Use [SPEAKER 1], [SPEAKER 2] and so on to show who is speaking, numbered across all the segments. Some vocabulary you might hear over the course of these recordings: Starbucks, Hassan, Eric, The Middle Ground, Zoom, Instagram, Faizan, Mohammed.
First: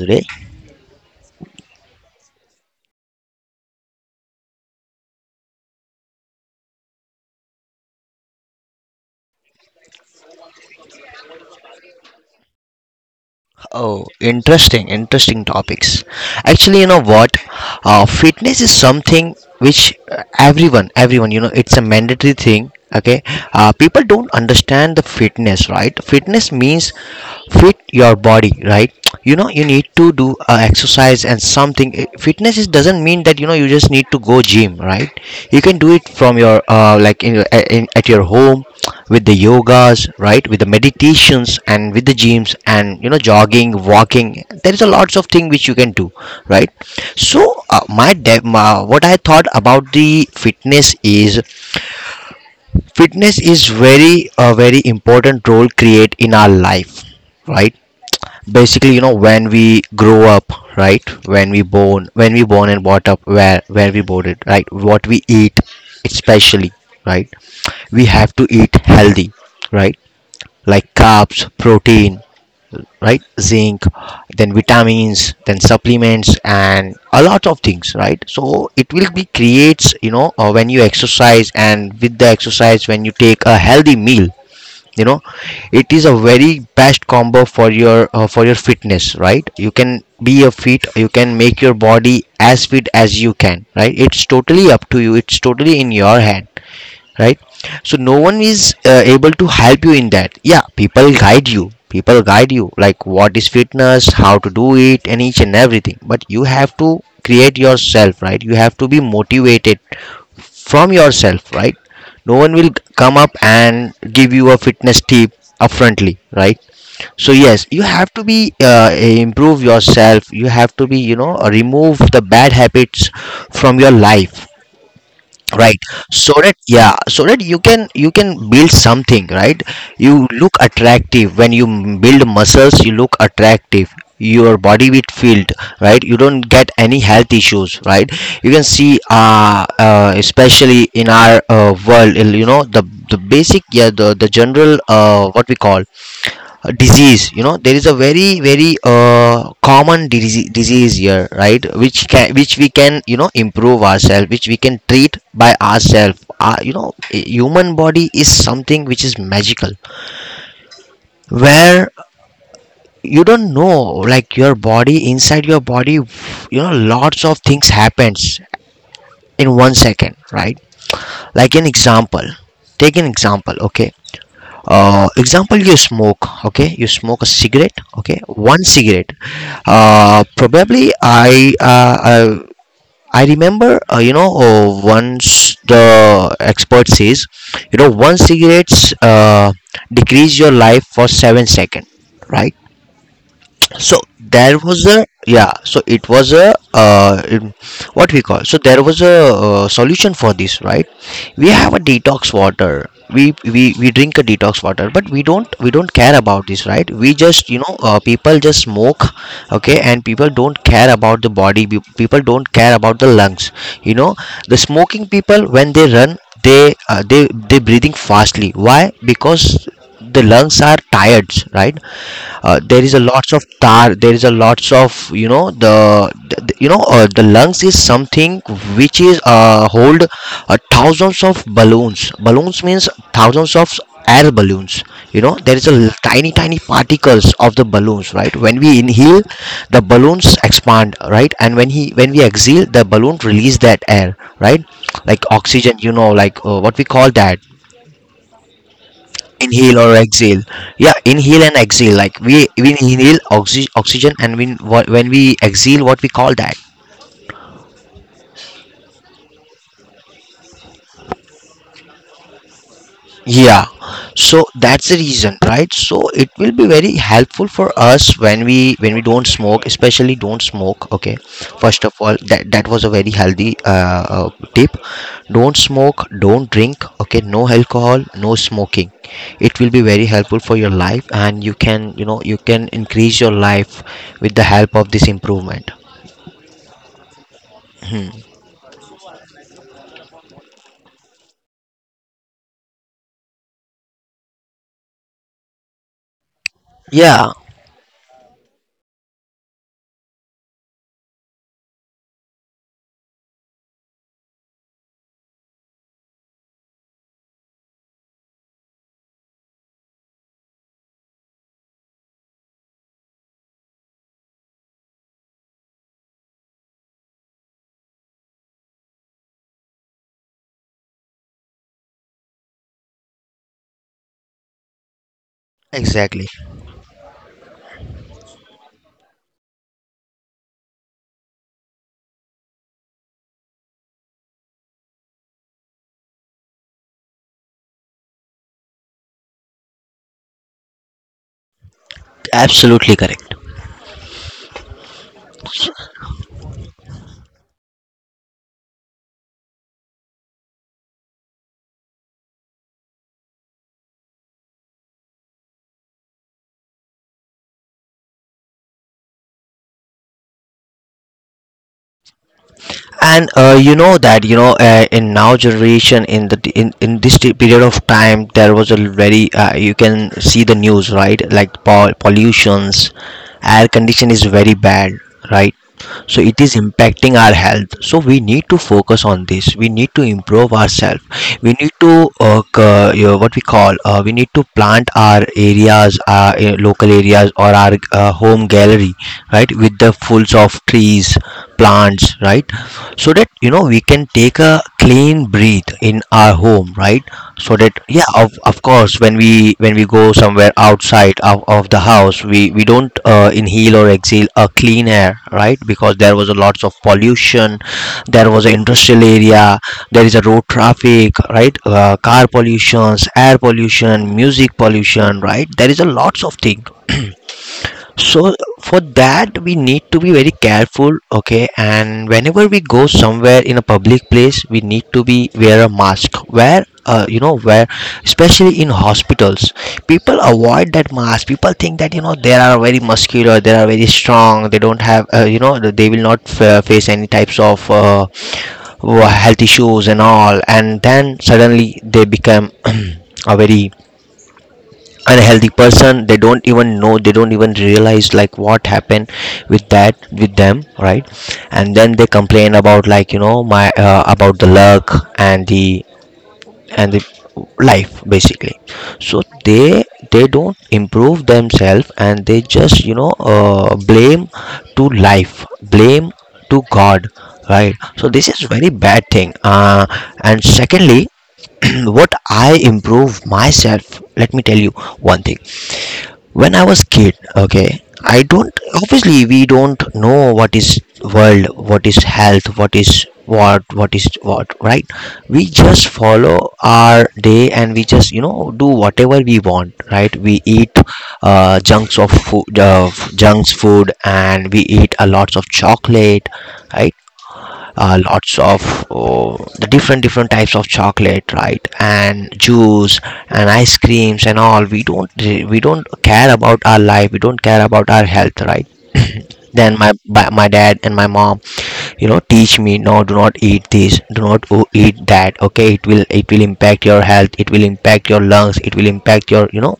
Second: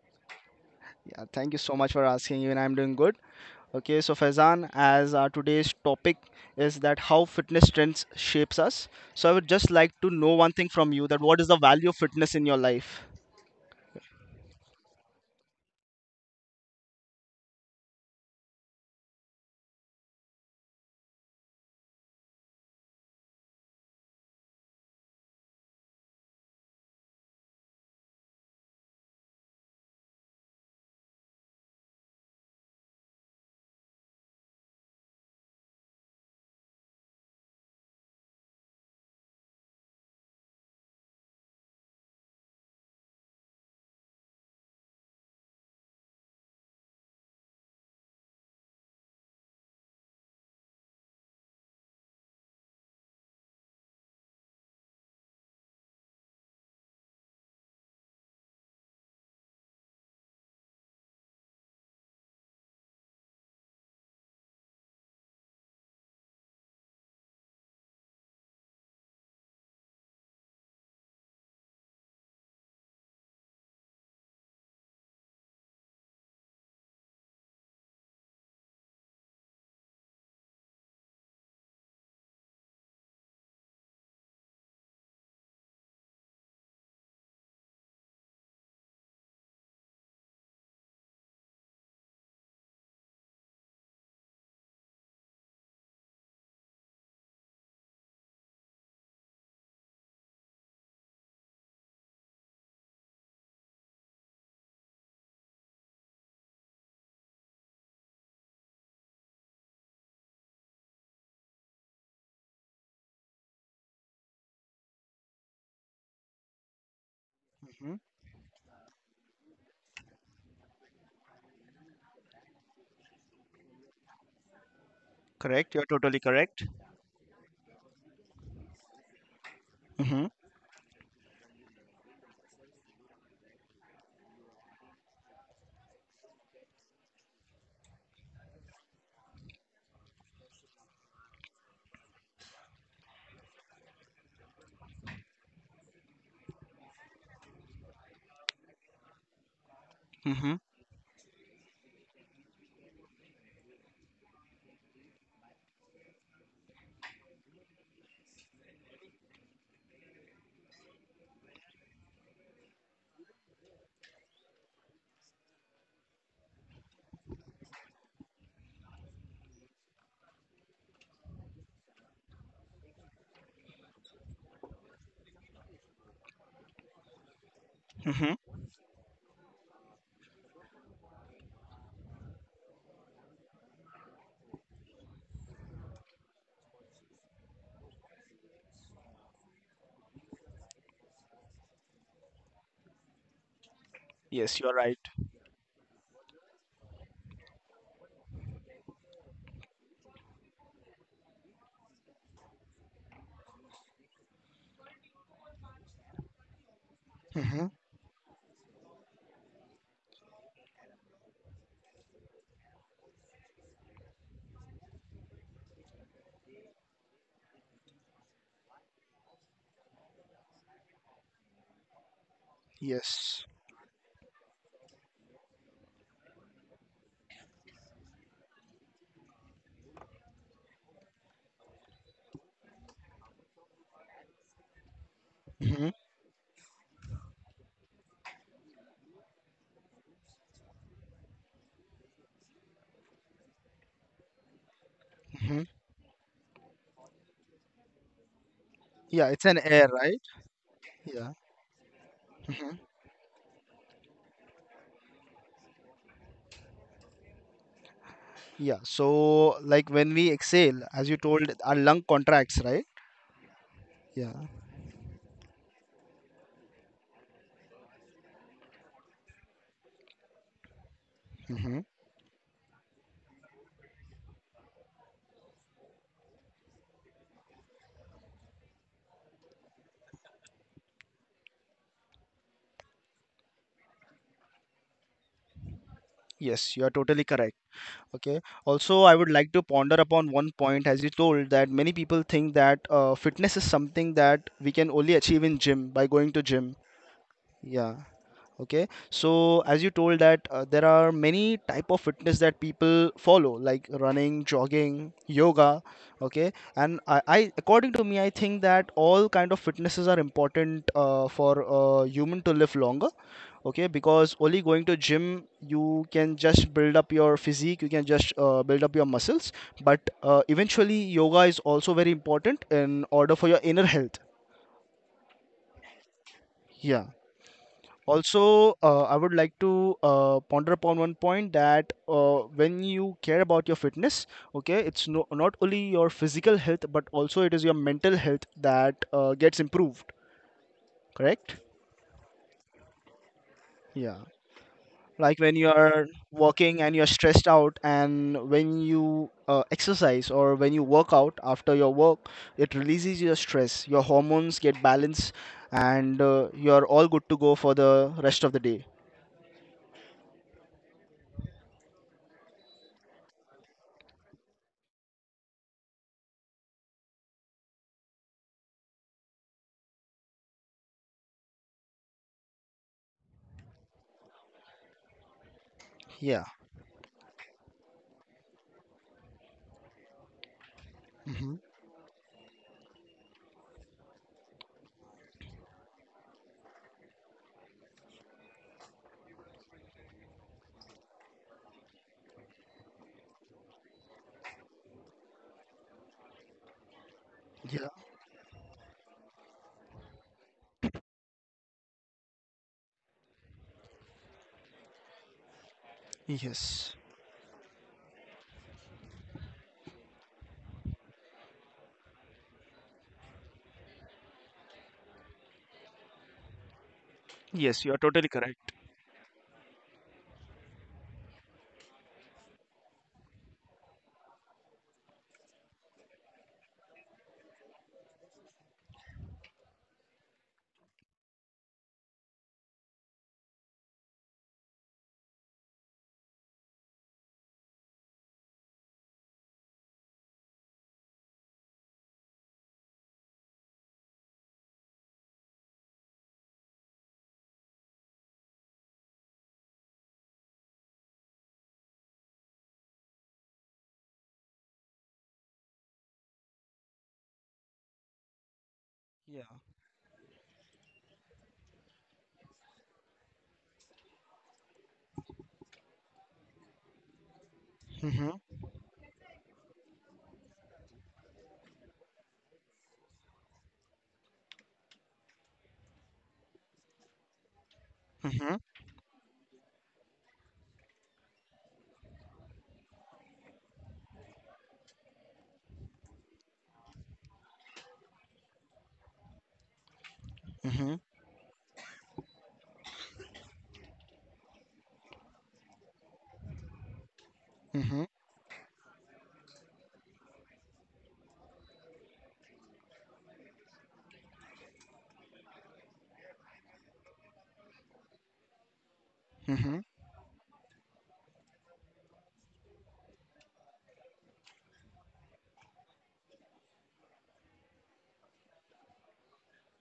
[SPEAKER 1] today?
[SPEAKER 2] Yeah, thank you so much for asking. Even I'm doing good. Okay, so Faizan, as our today's topic is that how fitness trends shapes us. So I would just like to know one thing from you, that what is the value of fitness in your life?
[SPEAKER 1] Oh, interesting, interesting topics. Actually, you know what? Fitness is something which everyone, you know, it's a mandatory thing. Okay, people don't understand the fitness, right? Fitness means fit your body, right? You know, you need to do exercise and something. Fitness just doesn't mean that you know you just need to go gym, right? You can do it from your like in at your home with the yogas, right, with the meditations and with the gyms and you know jogging, walking. There is a lots of thing which you can do, right. So my what I thought about the fitness is very a very important role create in our life, right. Basically, you know, when we grow up, right, when we born, when we born and brought up, where we boarded, right, what we eat especially, right. We have to eat healthy, right, like carbs, protein, right, zinc, then vitamins, then supplements and a lot of things, right. So it will be creates, you know, when you exercise and with the exercise when you take a healthy meal, you know, it is a very best combo for your for your fitness, right. You can be a fit, you can make your body as fit as you can, right. It's totally up to you, it's totally in your hand, right. So no one is able to help you in that, yeah, people guide you, people guide you like what is fitness, how to do it and each and everything, but you have to create yourself, right. You have to be motivated from yourself, right. No one will come up and give you a fitness tip upfrontly, right. So yes, you
[SPEAKER 2] Hmm.
[SPEAKER 1] have to be improve yourself, you have to be, you know, remove the bad habits from your life,
[SPEAKER 2] Correct.
[SPEAKER 1] right.
[SPEAKER 2] You're totally
[SPEAKER 1] So that,
[SPEAKER 2] correct.
[SPEAKER 1] yeah, so that you can, you can build something, right. You
[SPEAKER 2] Mhm.
[SPEAKER 1] look attractive when you build muscles, you look attractive, your body will filled, right. You don't get any health issues, right. You can see especially in our world, you know, the basic, yeah, the general what we call disease, you know, there is a very common disease,
[SPEAKER 2] Mhm.
[SPEAKER 1] disease here, right, which can, which we can, you know, improve ourselves, which we can treat by ourselves, you know, human body is something which is magical, where you don't know, like your body, inside your body, you know, lots of things happens in 1 second, right. Like an example, take an example, okay, example you smoke, okay, you smoke a cigarette, okay,
[SPEAKER 2] Mhm.
[SPEAKER 1] one cigarette, probably I remember you know once the expert says, you know, one cigarettes decrease your life for 7 seconds, right. So there
[SPEAKER 2] Yes, you're
[SPEAKER 1] was
[SPEAKER 2] right.
[SPEAKER 1] a, yeah, so it was a what we call, so there was a solution for this, right. We have a detox water, we drink a detox water, but we don't, we don't care about this, right. We just, you
[SPEAKER 2] Mhm.
[SPEAKER 1] know, people just smoke, okay. And people don't care about the body, people don't care about the lungs, you know. The smoking people, when they run, they they breathing fastly, why? Because the lungs are tired, right. There is a lots of
[SPEAKER 2] Yes.
[SPEAKER 1] tar, there is a lots of, you know, the you know the lungs is something which is hold thousands of balloons, balloons means thousands of air balloons, you know. There is a l-
[SPEAKER 2] Mhm.
[SPEAKER 1] tiny tiny particles of the balloons, right. When we inhale, the balloons expand, right. And when we exhale, the balloon release that air, right, like
[SPEAKER 2] Mhm.
[SPEAKER 1] oxygen, you know, like what we call that,
[SPEAKER 2] Yeah, it's an
[SPEAKER 1] inhale
[SPEAKER 2] air,
[SPEAKER 1] or
[SPEAKER 2] right?
[SPEAKER 1] exhale? Yeah,
[SPEAKER 2] Yeah.
[SPEAKER 1] inhale and exhale, like we inhale oxygen, and when we exhale, what we call that?
[SPEAKER 2] Yeah. So like when we exhale, as you told, our lung contracts, right?
[SPEAKER 1] Yeah,
[SPEAKER 2] Yeah.
[SPEAKER 1] so that's the reason, right? So it will be very helpful for us when we don't smoke, especially don't smoke. Okay,
[SPEAKER 2] Hmm.
[SPEAKER 1] first of all, that was a very healthy tip. Don't smoke, don't drink. Okay, no alcohol, no smoking. It will be very helpful for your life, and you can, you know, you can increase your life with the help of this improvement.
[SPEAKER 2] Yes, you are totally correct. Okay. Also, I would like to ponder upon one point, as you told, that many people think that fitness is something that we can only achieve in gym by going to gym.
[SPEAKER 1] Yeah,
[SPEAKER 2] Yeah. Okay. So, as you told that there are many type of fitness that people follow, like running, jogging, yoga. Okay. And I according to me, I think that all kind of fitnesses are important for human to live longer, okay, because only going to gym you can just build up your physique, you can just build up your muscles, but eventually yoga is also very important in order for your inner health.
[SPEAKER 1] exactly,
[SPEAKER 2] Yeah. Also, I would like to ponder upon one point that when you care about your fitness, okay, it's not only your physical health but also it is your mental health that gets improved. Correct.
[SPEAKER 1] absolutely correct.
[SPEAKER 2] Yeah, like when you are working and you're stressed out and when you exercise or when you work out after your work, it releases your stress, your hormones get balanced, and you're all good to go for the rest of the day.
[SPEAKER 1] And you know that you know in now generation in in this period of time there was a very you can see the news, right, like pollutions, air condition is very bad, right. So it
[SPEAKER 2] Yeah.
[SPEAKER 1] is impacting our health, so we need to focus on this, we need to improve ourselves. We
[SPEAKER 2] Hmm.
[SPEAKER 1] need to you know, what we call, we need to plant our areas, our local areas or our home gallery, right, with the fulls of trees, plants, right. So that you know we can take a clean breath in our home, right. So that,
[SPEAKER 2] Yeah.
[SPEAKER 1] yeah, of course when we, when we go somewhere outside of the house, we don't inhale or exhale a clean air, right, because there was a lots of
[SPEAKER 2] Yes.
[SPEAKER 1] pollution, there was an industrial area, there is a road traffic, right. Car pollutions, air pollution, music pollution, right, there is a lots of thing.
[SPEAKER 2] Yes, you're totally
[SPEAKER 1] So
[SPEAKER 2] correct.
[SPEAKER 1] for that we need to be very careful, okay. And whenever we go somewhere in a public place we need to be wear a mask, where you know, where especially in hospitals people avoid that mask. People think that you know they are very muscular, they are very strong, they don't have you know they will not face any types of health issues and all, and then suddenly they become a very unhealthy person. They don't even know, they don't even realize like what happened with that, with them, right. And then they complain about like, you know, my about the luck and the life basically. So
[SPEAKER 2] Yeah.
[SPEAKER 1] they don't improve themselves and they just, you know, blame to life, blame to god, right. So this is
[SPEAKER 2] Mm-hmm.
[SPEAKER 1] very bad thing, and secondly what I improve myself, let me tell you one thing. When I was kid, okay, I
[SPEAKER 2] Mm-hmm.
[SPEAKER 1] don't, obviously we don't know what is world, what is health, what is what is what, right. We just follow our day and we just, you know, do whatever we want, right. We eat
[SPEAKER 2] Mm-hmm.
[SPEAKER 1] junks of food, junks food, and we eat a lots of chocolate, right.
[SPEAKER 2] Mm-hmm.
[SPEAKER 1] Lots of, oh, the different different types of chocolate, right, and juice and ice creams and all. We don't, we don't care about our life, we don't care about our health, right.
[SPEAKER 2] Mm-hmm.
[SPEAKER 1] Then my dad and my mom, you know, teach me, no, do not eat this, do not eat that, okay, it will, it will impact your health, it will impact your lungs, it will impact your, you know,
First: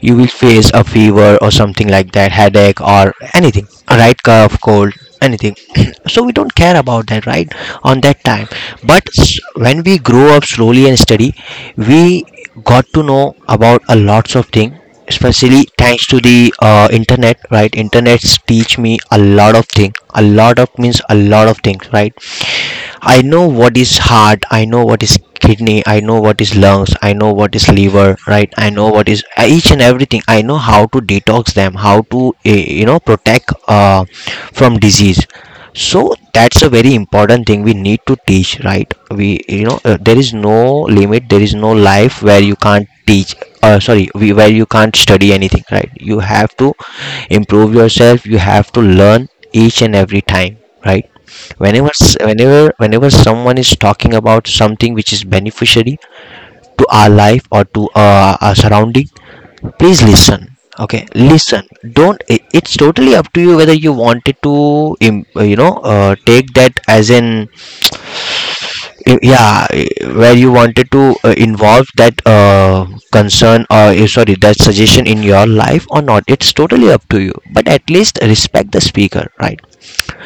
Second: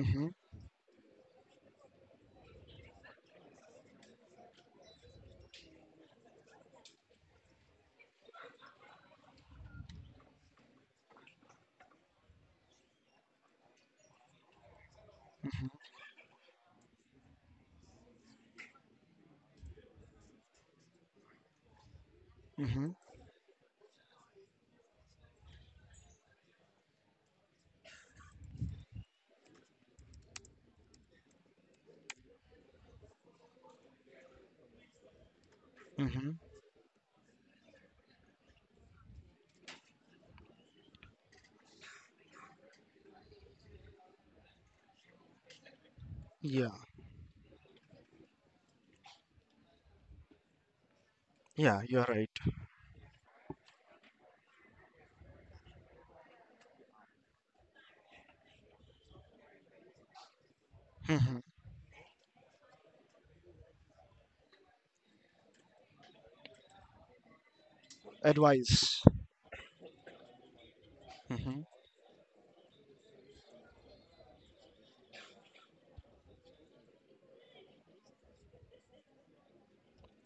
[SPEAKER 1] you will face a fever or something like that, headache or anything, right, cough, cold, anything. So we don't care about that, right, on that time. But when we grow up slowly and study, we got to know about a lots of thing, especially thanks to the internet, right. Internets teach me a lot of things. A lot of means a lot of things, right.
[SPEAKER 2] Mm-hmm.
[SPEAKER 1] I know what is heart, I know what is kidney, I know what is lungs, I know what is liver, right. I know what is each and everything, I know how to detox them, how to you know, protect from disease. So
[SPEAKER 2] Mm-hmm.
[SPEAKER 1] that's a very important thing we need to teach, right. We, you know, there is no limit, there is no life where you can't teach, sorry, we, where you can't study anything, right. You have
[SPEAKER 2] Yeah,
[SPEAKER 1] to improve yourself, you have to learn each and every time, right.
[SPEAKER 2] yeah,
[SPEAKER 1] Whenever
[SPEAKER 2] you're
[SPEAKER 1] s-
[SPEAKER 2] right.
[SPEAKER 1] whenever whenever someone is talking about something which is beneficiary to our life or to our surrounding, please listen, okay,
[SPEAKER 2] Mm-hmm.
[SPEAKER 1] listen. Don't it's totally up to you, whether you wanted to you know take that as in,
[SPEAKER 2] Advice.
[SPEAKER 1] yeah, where you wanted to
[SPEAKER 2] Mm-hmm.
[SPEAKER 1] involve that concern or sorry, that suggestion in your life or not, it's totally up to you, but at least respect the speaker, right.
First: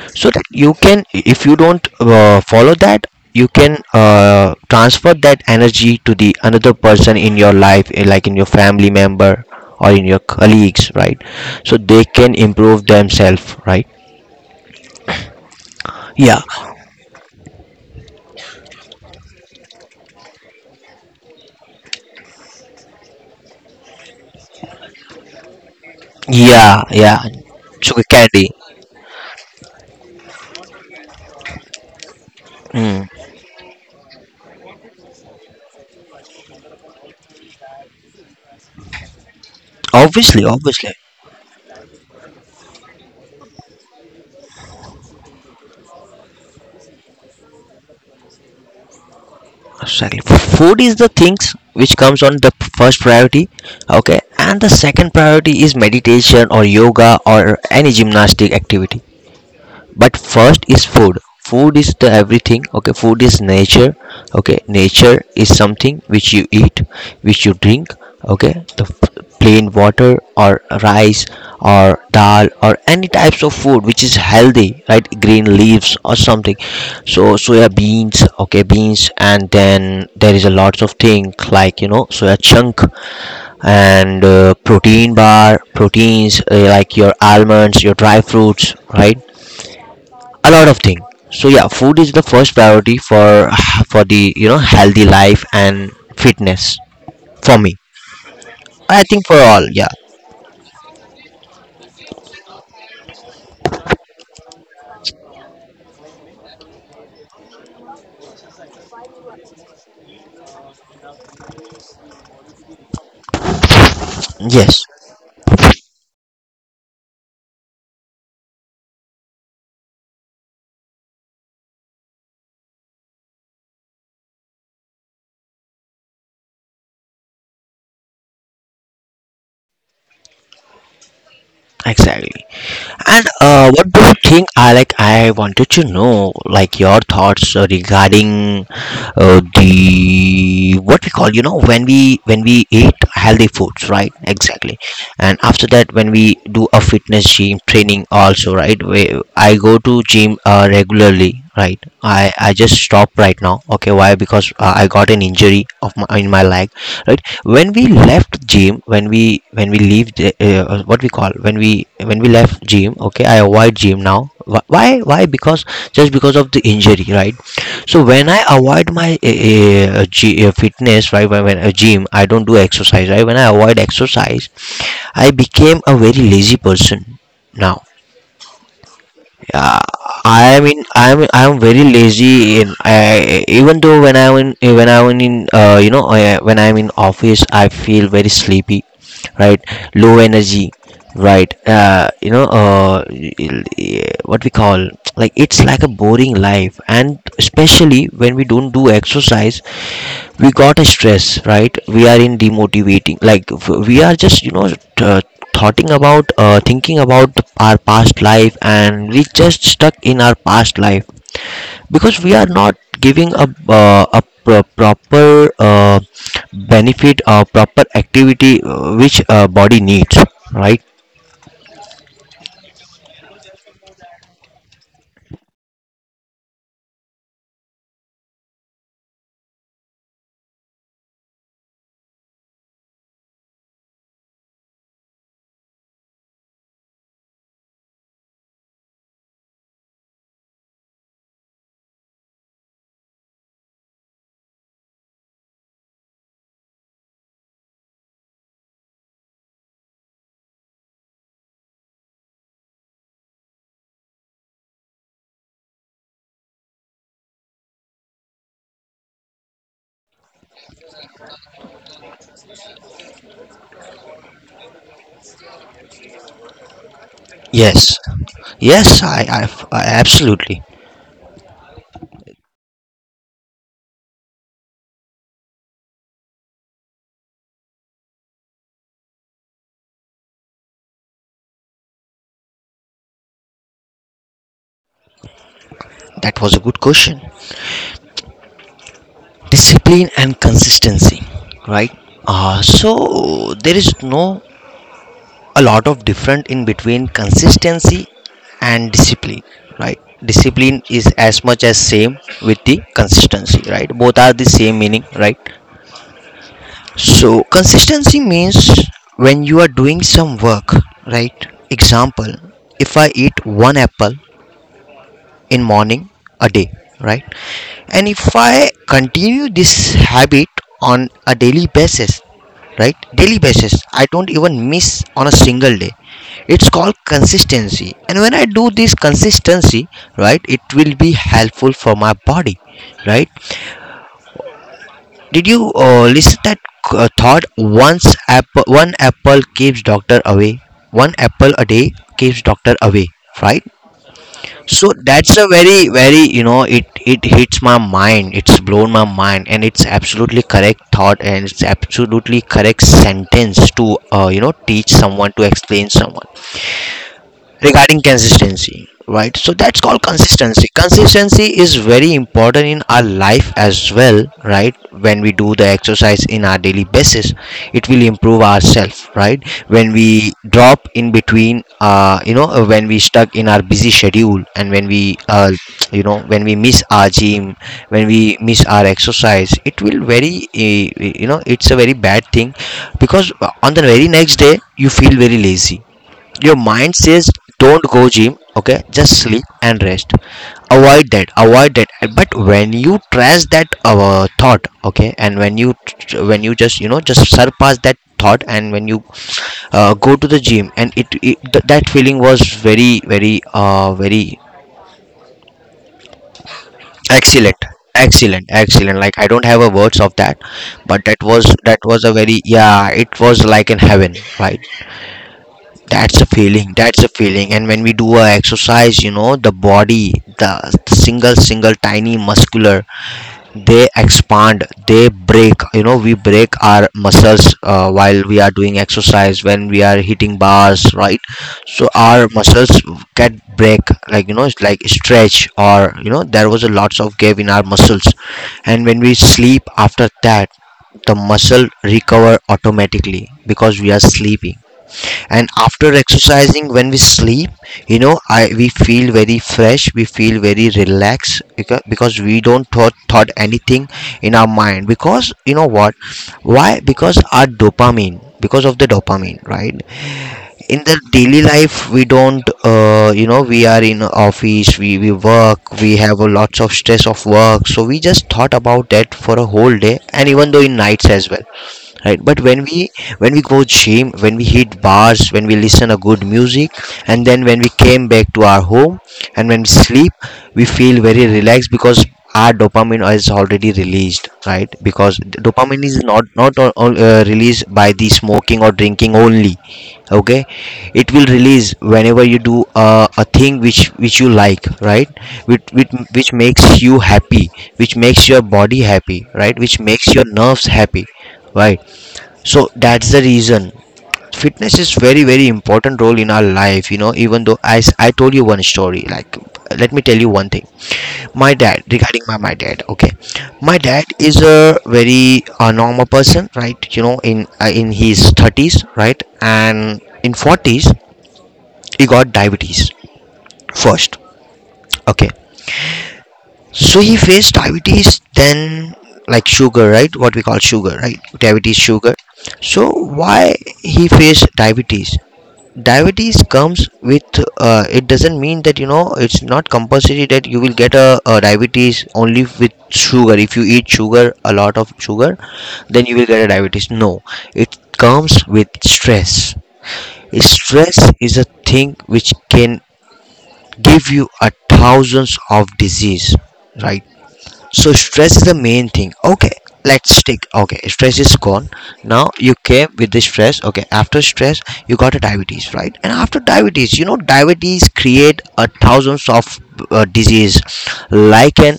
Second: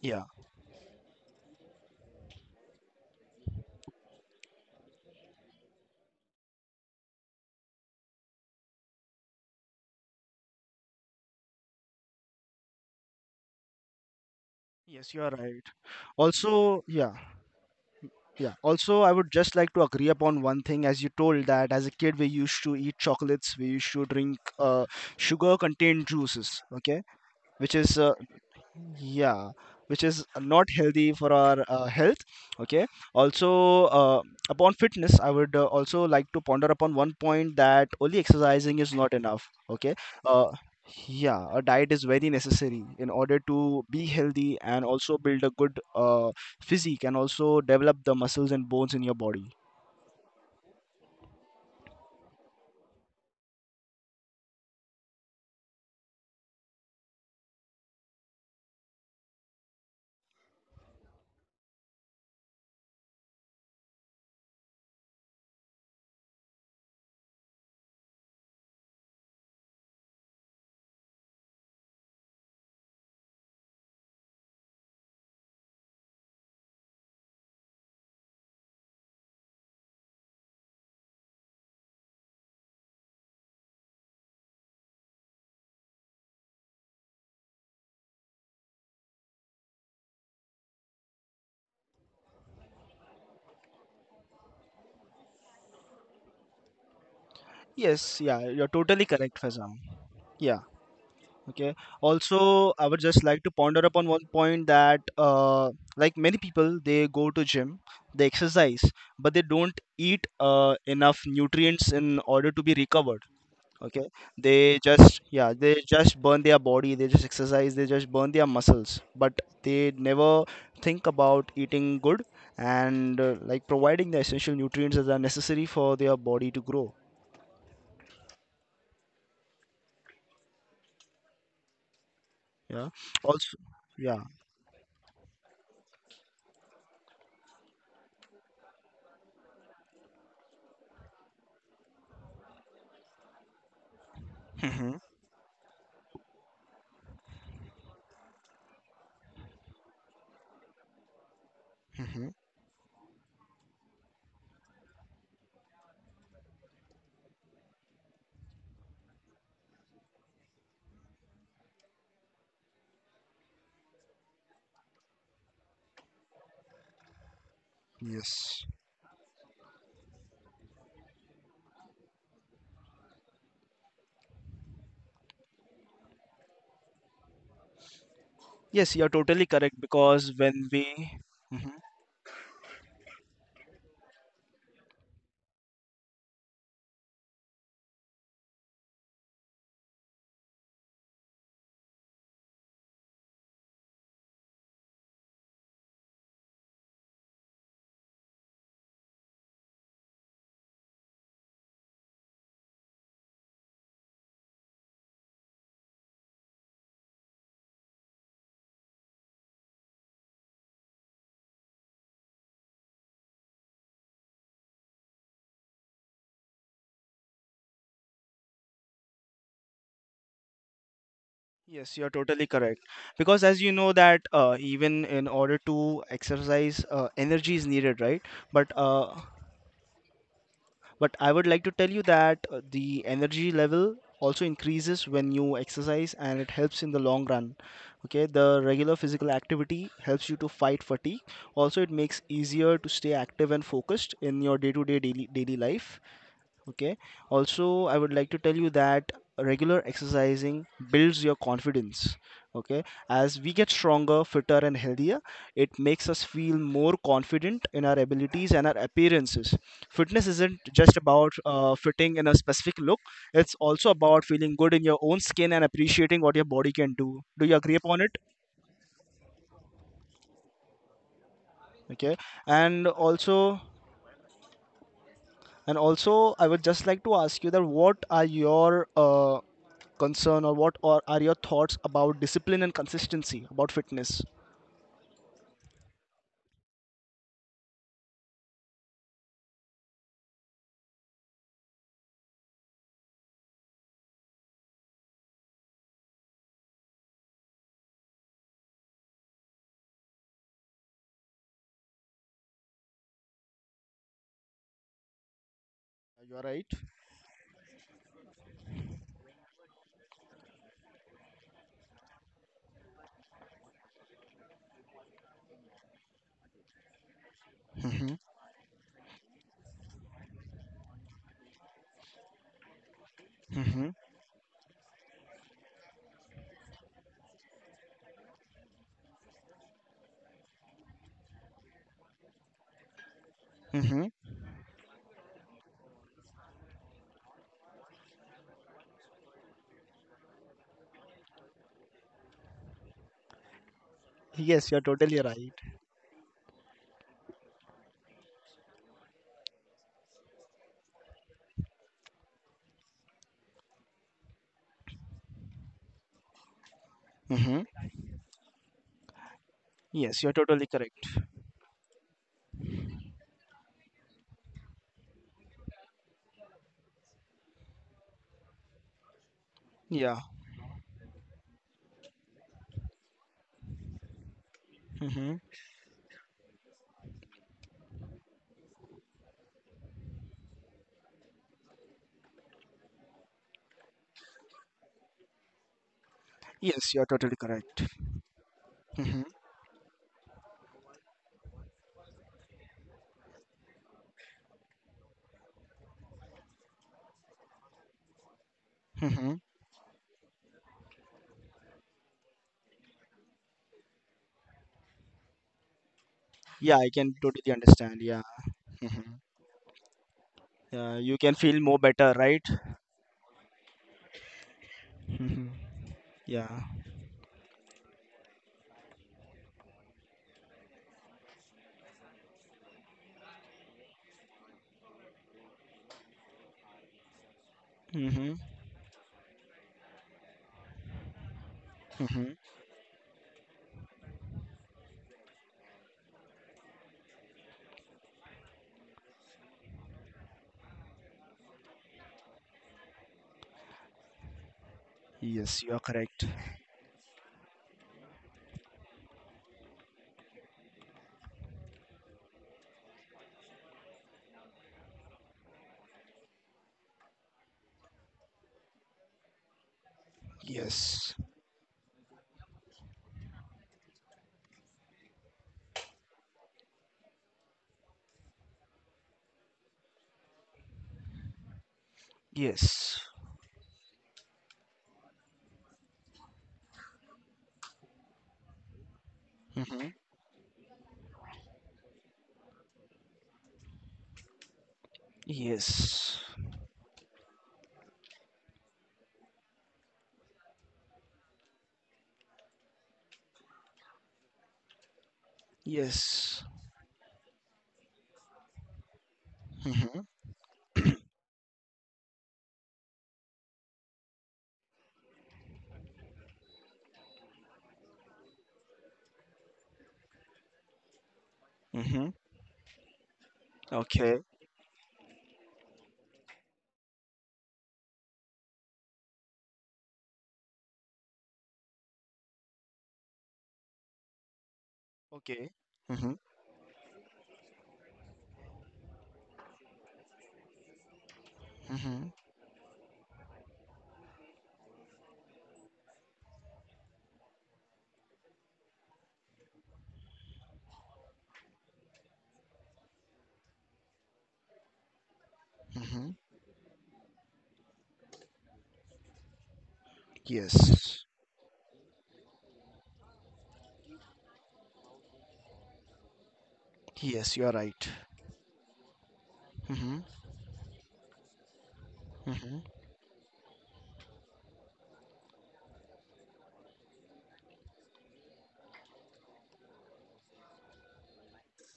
[SPEAKER 2] Yeah.
[SPEAKER 1] So that you can, if you don't follow that, you can transfer that energy to the another person in your life, like in your family member or in your colleagues, right. So they can improve themselves, right.
[SPEAKER 2] Yes, you're right.
[SPEAKER 1] Yeah,
[SPEAKER 2] Also, yeah. Yeah. Also, I would just like to agree upon one thing. As you told that as a kid, we used to eat chocolates, we used to drink sugar-contained juices,
[SPEAKER 1] yeah,
[SPEAKER 2] okay,
[SPEAKER 1] yeah.
[SPEAKER 2] which is
[SPEAKER 1] Sugar candy.
[SPEAKER 2] yeah, which is not healthy for our health, okay.
[SPEAKER 1] Mm.
[SPEAKER 2] Also, uh, upon fitness I would also like to ponder upon one point, that only exercising is not enough, okay.
[SPEAKER 1] obviously
[SPEAKER 2] uh,
[SPEAKER 1] obviously
[SPEAKER 2] yeah, a diet is very necessary in order to be healthy and also build a good uh, physique and also develop the muscles and bones in your body.
[SPEAKER 1] exactly, food is the things which comes on the first priority. Okay, and the second priority is meditation or yoga or any gymnastic activity. But first is food. Food is the everything. Okay, food is nature. Okay, nature is something which you eat, which you drink. Okay, the plain water or rice or dal or any types of food which is healthy, right? Green leaves or something. So soya beans. Okay, beans. And then there is a lots of things like, soya chunk and protein bar proteins, like your almonds, your dry fruits, right? A lot of things. So yeah, food is the first priority for for the, you know, healthy life and fitness for me.
[SPEAKER 2] Yes. Yeah, you're
[SPEAKER 1] I
[SPEAKER 2] totally
[SPEAKER 1] think for
[SPEAKER 2] correct,
[SPEAKER 1] all.
[SPEAKER 2] Fazam.
[SPEAKER 1] Yeah.
[SPEAKER 2] Yeah. Okay. Also, I would just like to ponder upon one point, that, like many people, they go to gym, they exercise, but they don't eat enough nutrients in order to be recovered. Okay. They
[SPEAKER 1] Yes.
[SPEAKER 2] just, yeah, they just burn their body, they just exercise, they just burn their muscles, but they never think about eating good and like providing the essential nutrients that are necessary for their body to grow.
[SPEAKER 1] Exactly.
[SPEAKER 2] Yeah.
[SPEAKER 1] And
[SPEAKER 2] Also,
[SPEAKER 1] what do you
[SPEAKER 2] yeah.
[SPEAKER 1] think? I like. I wanted to know, like, your thoughts regarding the what we call, you know, when we eat healthy foods, right? Exactly.
[SPEAKER 2] Hmm.
[SPEAKER 1] And after that, when we do a fitness gym training, also, right? I go to gym regularly, right?
[SPEAKER 2] Hmm.
[SPEAKER 1] I just stop right now. Okay, why? Because I got an injury of my, in my leg, right? When we left gym, when we leave the, what we call, when we left gym. Okay, I avoid gym now. Why because just because of the injury, right? So when I
[SPEAKER 2] Yes.
[SPEAKER 1] avoid my fitness, right? When a gym, I don't do exercise, right? When I avoid exercise, I became a very lazy person now.
[SPEAKER 2] Yes, you're totally correct because
[SPEAKER 1] I
[SPEAKER 2] when
[SPEAKER 1] mean,
[SPEAKER 2] we.
[SPEAKER 1] I'm very lazy. In I, even though when I'm in, when I'm in, you know, when I'm in office, I feel very sleepy, right? Low energy, right? You know, what we call, like it's like a boring life, and especially when we don't do exercise, we got a stress, right? We are in demotivating, like we are just, you know. Uh, thoughting about thinking about our past life, and we just stuck in our past life because we are not giving a proper benefit or proper activity, which body needs, right?
[SPEAKER 2] Yes, you're totally correct. Because as you know that even in order to exercise, energy is needed, right? But uh, but I would like to tell you that the energy level also increases when you exercise, and it helps in the long run. Okay, the regular physical activity helps you to fight fatigue. Also, it makes easier to stay active and focused in your day-to-day daily life. Okay. Also, I would like to tell you that regular exercising builds your confidence. Okay. As we get stronger, fitter, and healthier, it makes us feel more confident in our abilities and our appearances. Fitness isn't just about fitting in a specific look, it's also about feeling good in your own skin and appreciating what your body can do. Do you agree
[SPEAKER 1] Yes,
[SPEAKER 2] upon it?
[SPEAKER 1] yes, I absolutely.
[SPEAKER 2] Okay. And also, And also, I would just like to ask you, that what are your concern or what or are your thoughts about discipline and consistency about fitness?
[SPEAKER 1] That was a good question. Discipline and consistency, right? So there is no a lot of difference in between consistency and discipline, right? Discipline is as much as same with the consistency, right? Both are the same meaning, right?
[SPEAKER 2] You are right.
[SPEAKER 1] So consistency means when you are doing some work, right? Example, if I eat one apple in morning a day, right? And
[SPEAKER 2] Hmm.
[SPEAKER 1] if I continue this habit on a daily basis, right? Daily basis,
[SPEAKER 2] Hmm.
[SPEAKER 1] I don't even miss on a single day. It's called consistency. And when I do this consistency, right, it will be helpful for my body, right?
[SPEAKER 2] Hmm.
[SPEAKER 1] Did you listen that thought, once apple, one apple keeps doctor away. One apple a day keeps doctor away, right?
[SPEAKER 2] Yes, you're
[SPEAKER 1] So
[SPEAKER 2] totally
[SPEAKER 1] that's a
[SPEAKER 2] right.
[SPEAKER 1] very very, you know, it hits my mind, it's blown my mind, and it's absolutely correct thought, and it's absolutely correct sentence to, you know, teach someone, to explain someone,
[SPEAKER 2] Hmm.
[SPEAKER 1] regarding consistency, right? So that's called
[SPEAKER 2] Yes, you're
[SPEAKER 1] consistency.
[SPEAKER 2] totally correct.
[SPEAKER 1] Consistency is very important in our life as well, right? When we do the exercise in our daily basis, it will improve ourselves, right? When
[SPEAKER 2] Yeah.
[SPEAKER 1] we drop in between, you know, when we stuck in our busy schedule, and when we,
[SPEAKER 2] Hmm.
[SPEAKER 1] you know, when we miss our gym, when we miss our exercise, it will very, you know, it's a very bad thing. Because on the very next day, you feel very lazy. Your mind
[SPEAKER 2] Yes, you're
[SPEAKER 1] says,
[SPEAKER 2] totally
[SPEAKER 1] don't
[SPEAKER 2] correct.
[SPEAKER 1] go gym, okay, just
[SPEAKER 2] Hmm.
[SPEAKER 1] sleep and rest, avoid that, avoid that. But when you trash that thought, okay, and when you, when you just, you know, just surpass that thought, and when you
[SPEAKER 2] Hmm.
[SPEAKER 1] go to the gym, and that feeling was very very very
[SPEAKER 2] Yeah, I can totally
[SPEAKER 1] excellent.
[SPEAKER 2] understand. Yeah.
[SPEAKER 1] Excellent, excellent,
[SPEAKER 2] Hmm.
[SPEAKER 1] like I don't have a words of that.
[SPEAKER 2] Yeah,
[SPEAKER 1] But
[SPEAKER 2] you
[SPEAKER 1] that
[SPEAKER 2] can
[SPEAKER 1] was,
[SPEAKER 2] feel
[SPEAKER 1] that
[SPEAKER 2] more
[SPEAKER 1] was a
[SPEAKER 2] better,
[SPEAKER 1] very,
[SPEAKER 2] right?
[SPEAKER 1] yeah, it was like in heaven, right?
[SPEAKER 2] Hmm.
[SPEAKER 1] That's a
[SPEAKER 2] Yeah.
[SPEAKER 1] feeling. That's a feeling. And when we do a exercise, you know, the body, the single, single, tiny muscular, they expand, they break. You know, we break our muscles while
[SPEAKER 2] Hmm.
[SPEAKER 1] we are doing exercise. When we are hitting bars, right? So
[SPEAKER 2] Hmm.
[SPEAKER 1] our muscles get break, like you know, it's like stretch, or you know, there was a lots of gap in our muscles. And when we sleep after that, the muscle recover automatically because we are sleeping. And
[SPEAKER 2] Yes, you are
[SPEAKER 1] after
[SPEAKER 2] correct.
[SPEAKER 1] exercising, when we sleep, you know, I we feel very fresh, we feel very relaxed because we don't thought anything in our mind. Because you know what, why? Because our dopamine, because of the dopamine, right? In the
[SPEAKER 2] Yes.
[SPEAKER 1] daily life, we don't, you know, we are in office, we work, we have a lots of stress of work, so we just thought about that for a whole day, and even though in nights as well, right? But when we,
[SPEAKER 2] Yes.
[SPEAKER 1] when we go gym, when we hit bars, when we listen a good music, and then when we came back to our home, and when we sleep, we feel very relaxed because our dopamine is already released, right? Because dopamine is
[SPEAKER 2] Yes.
[SPEAKER 1] not, not released by the smoking or drinking only. Okay, it will release whenever you do a thing which you like, right? Which, which
[SPEAKER 2] Yes.
[SPEAKER 1] makes you happy, which makes your body happy, right? Which
[SPEAKER 2] Mm-hmm.
[SPEAKER 1] makes your nerves happy, right? So that's the reason fitness is very very important role in our life. You know, even though I told you one story, like, let me tell you one thing. My dad,
[SPEAKER 2] Mm-hmm.
[SPEAKER 1] regarding my dad. Okay, my dad
[SPEAKER 2] Okay.
[SPEAKER 1] is a very normal person, right? You know, in his 30s, right, and in 40s, he got diabetes first. Okay,
[SPEAKER 2] Okay. Mm-hmm.
[SPEAKER 1] so he faced diabetes then, like sugar, right? What we call, sugar, right? Diabetes,
[SPEAKER 2] Mm-hmm.
[SPEAKER 1] sugar. So why he faced diabetes? Diabetes comes with, it doesn't mean that, you know, it's not compulsory that you will get a diabetes only with sugar. If you eat sugar, a lot of sugar, then
[SPEAKER 2] Mm-hmm.
[SPEAKER 1] you will get a diabetes, no. It comes with stress. Stress
[SPEAKER 2] Yes.
[SPEAKER 1] is a thing which can give you a thousands of disease, right?
[SPEAKER 2] Yes, you are right.
[SPEAKER 1] So stress is the main thing. Okay,
[SPEAKER 2] Mm-hmm.
[SPEAKER 1] let's stick. Okay, stress is gone. Now you
[SPEAKER 2] Mm-hmm.
[SPEAKER 1] came with the stress. Okay, after stress you got a diabetes, right? And after diabetes, you know, diabetes create a thousands of disease, like an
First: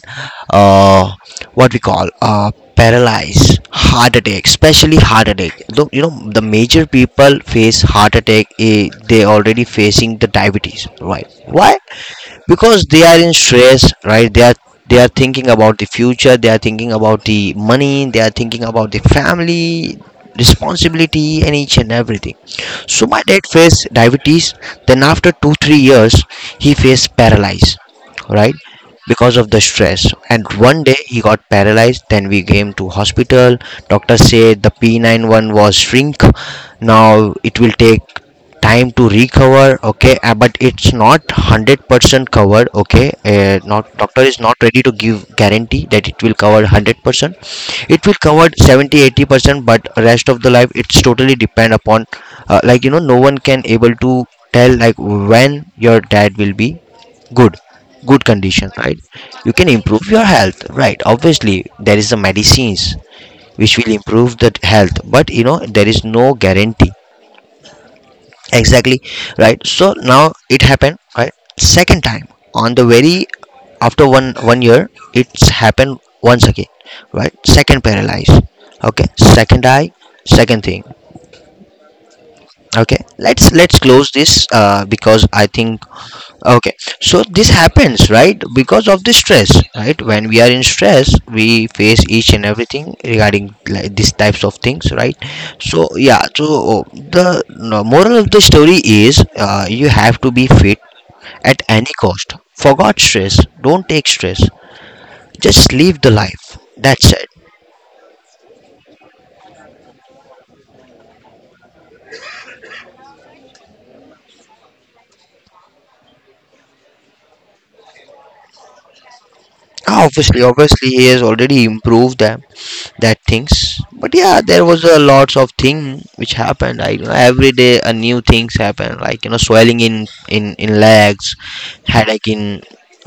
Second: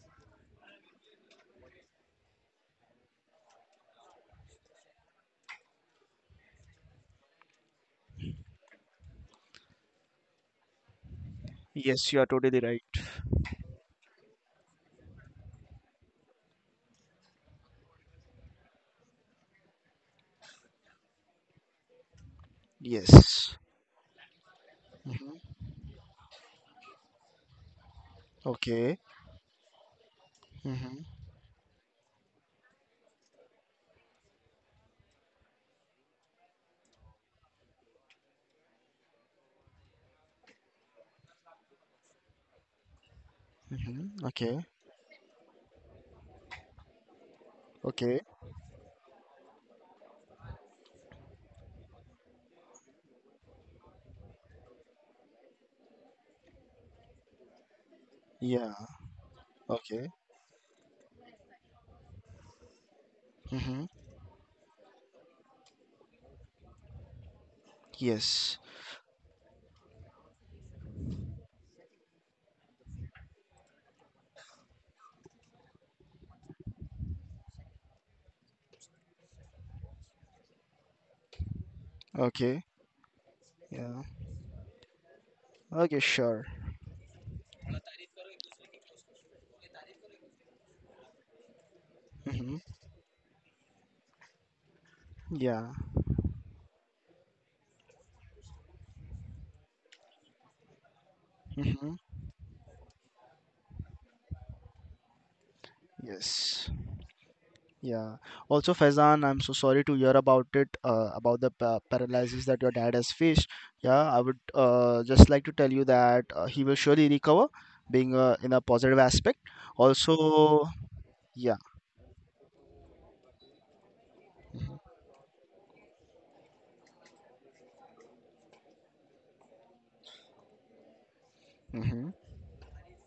[SPEAKER 1] uh, what we call, paralyze, heart attack, especially heart attack. Though you know, the major people face heart attack, they already facing the diabetes, right? Why?
[SPEAKER 2] Yes, you are totally right.
[SPEAKER 1] Because they are in stress, right? They are, they are thinking about the future, they are thinking about the money, they are thinking about the family responsibility and each and everything. So my dad
[SPEAKER 2] Yes.
[SPEAKER 1] faced diabetes, then after
[SPEAKER 2] Mm-hmm.
[SPEAKER 1] 2 3 years, he faced paralyzed, right,
[SPEAKER 2] Okay.
[SPEAKER 1] because of the stress. And one day
[SPEAKER 2] Mm-hmm.
[SPEAKER 1] he got paralyzed, then we came to hospital. Doctor said the p91 was shrink. Now it will take time to recover. Okay, but it's not 100% covered. Okay, not, doctor
[SPEAKER 2] Mm-hmm.
[SPEAKER 1] is not
[SPEAKER 2] Okay.
[SPEAKER 1] ready to give guarantee that it will cover 100%. It will
[SPEAKER 2] Okay.
[SPEAKER 1] cover 70, 80%, but rest of the life, it's totally depend upon, like you know, no one can able to tell, like, when your dad will be good, good condition,
[SPEAKER 2] Yeah.
[SPEAKER 1] right? You can improve
[SPEAKER 2] Okay.
[SPEAKER 1] your health, right? Obviously, there is the medicines which
[SPEAKER 2] Mm-hmm.
[SPEAKER 1] will improve the health, but you know, there is no guarantee.
[SPEAKER 2] Yes.
[SPEAKER 1] Exactly, right? So now it happened, right, second time. On the very after one year, it's happened once again, right? Second paralyze. Okay, second eye, second thing.
[SPEAKER 2] Okay.
[SPEAKER 1] Okay, let's
[SPEAKER 2] Yeah.
[SPEAKER 1] close this because I think.
[SPEAKER 2] Okay, sure.
[SPEAKER 1] Okay, so this happens right because of the stress, right? When we are in stress, we face each and
[SPEAKER 2] Mm-hmm.
[SPEAKER 1] everything regarding like these types of things, right?
[SPEAKER 2] Yeah.
[SPEAKER 1] So yeah, so the no, moral of the story is you have to be fit at any
[SPEAKER 2] Mm-hmm.
[SPEAKER 1] cost. Forgot stress, don't take stress. Just live the life.
[SPEAKER 2] Yes.
[SPEAKER 1] That's it.
[SPEAKER 2] Yeah. Also, Faizan, I'm so sorry to hear about it, about the pa paralysis that your dad has faced. Yeah, I would just like to tell you that he will surely recover, being in a positive aspect.
[SPEAKER 1] Ah, obviously,
[SPEAKER 2] Also,
[SPEAKER 1] obviously, he has
[SPEAKER 2] yeah.
[SPEAKER 1] already improved them, that things. But yeah, there was a lots of thing which happened. I, you know, every day a new things happen, like you know, swelling in in legs,
[SPEAKER 2] Mhm.
[SPEAKER 1] headache in,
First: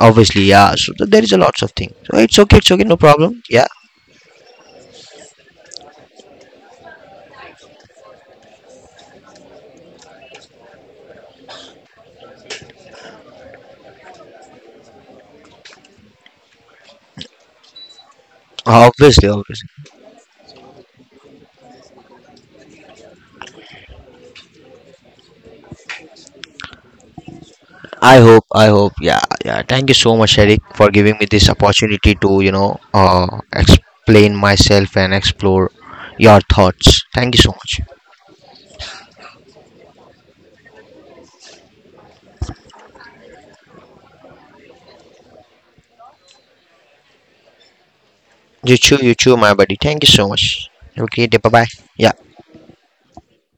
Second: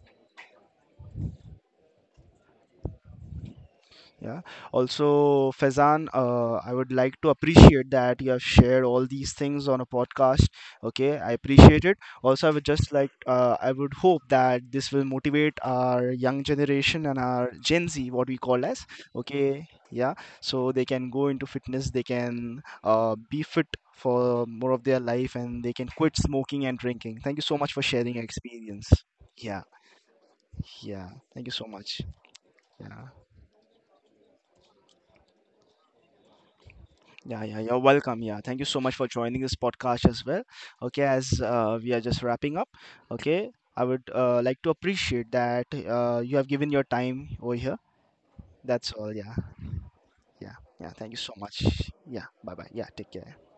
[SPEAKER 1] obviously, yeah, so there is a lots of thing, so it's okay, it's okay, no problem. Yeah,
[SPEAKER 2] Yeah. Also, Faizan, I would like to appreciate that you have shared all these things on a podcast. Okay, I appreciate it. Also, I would just like, I would hope that this will motivate our young generation and our Gen Z, what we call as.
[SPEAKER 1] obviously,
[SPEAKER 2] Okay,
[SPEAKER 1] obviously,
[SPEAKER 2] yeah. So they can go into fitness, they can be fit for more of their life, and they can quit smoking and drinking. Thank you so much for sharing
[SPEAKER 1] I
[SPEAKER 2] your
[SPEAKER 1] hope, I
[SPEAKER 2] experience.
[SPEAKER 1] hope. Yeah,
[SPEAKER 2] Yeah,
[SPEAKER 1] yeah, thank you so much, Eric, for
[SPEAKER 2] yeah.
[SPEAKER 1] giving me
[SPEAKER 2] Thank
[SPEAKER 1] this
[SPEAKER 2] you so much.
[SPEAKER 1] opportunity to, you know,
[SPEAKER 2] Yeah.
[SPEAKER 1] explain myself and explore your thoughts. Thank you
[SPEAKER 2] Yeah,
[SPEAKER 1] so
[SPEAKER 2] yeah, you're
[SPEAKER 1] much.
[SPEAKER 2] welcome. Yeah, thank you so much for joining this podcast as well. Okay, as we are just wrapping up, okay, I would like to appreciate that you have given your time over here.
[SPEAKER 1] You
[SPEAKER 2] That's
[SPEAKER 1] too,
[SPEAKER 2] all.
[SPEAKER 1] you
[SPEAKER 2] Yeah,
[SPEAKER 1] too, my buddy. Thank you so much.
[SPEAKER 2] yeah, yeah. Thank you
[SPEAKER 1] Okay,
[SPEAKER 2] so
[SPEAKER 1] bye
[SPEAKER 2] much.
[SPEAKER 1] bye.
[SPEAKER 2] Yeah,
[SPEAKER 1] Yeah.
[SPEAKER 2] bye bye. Yeah, take care.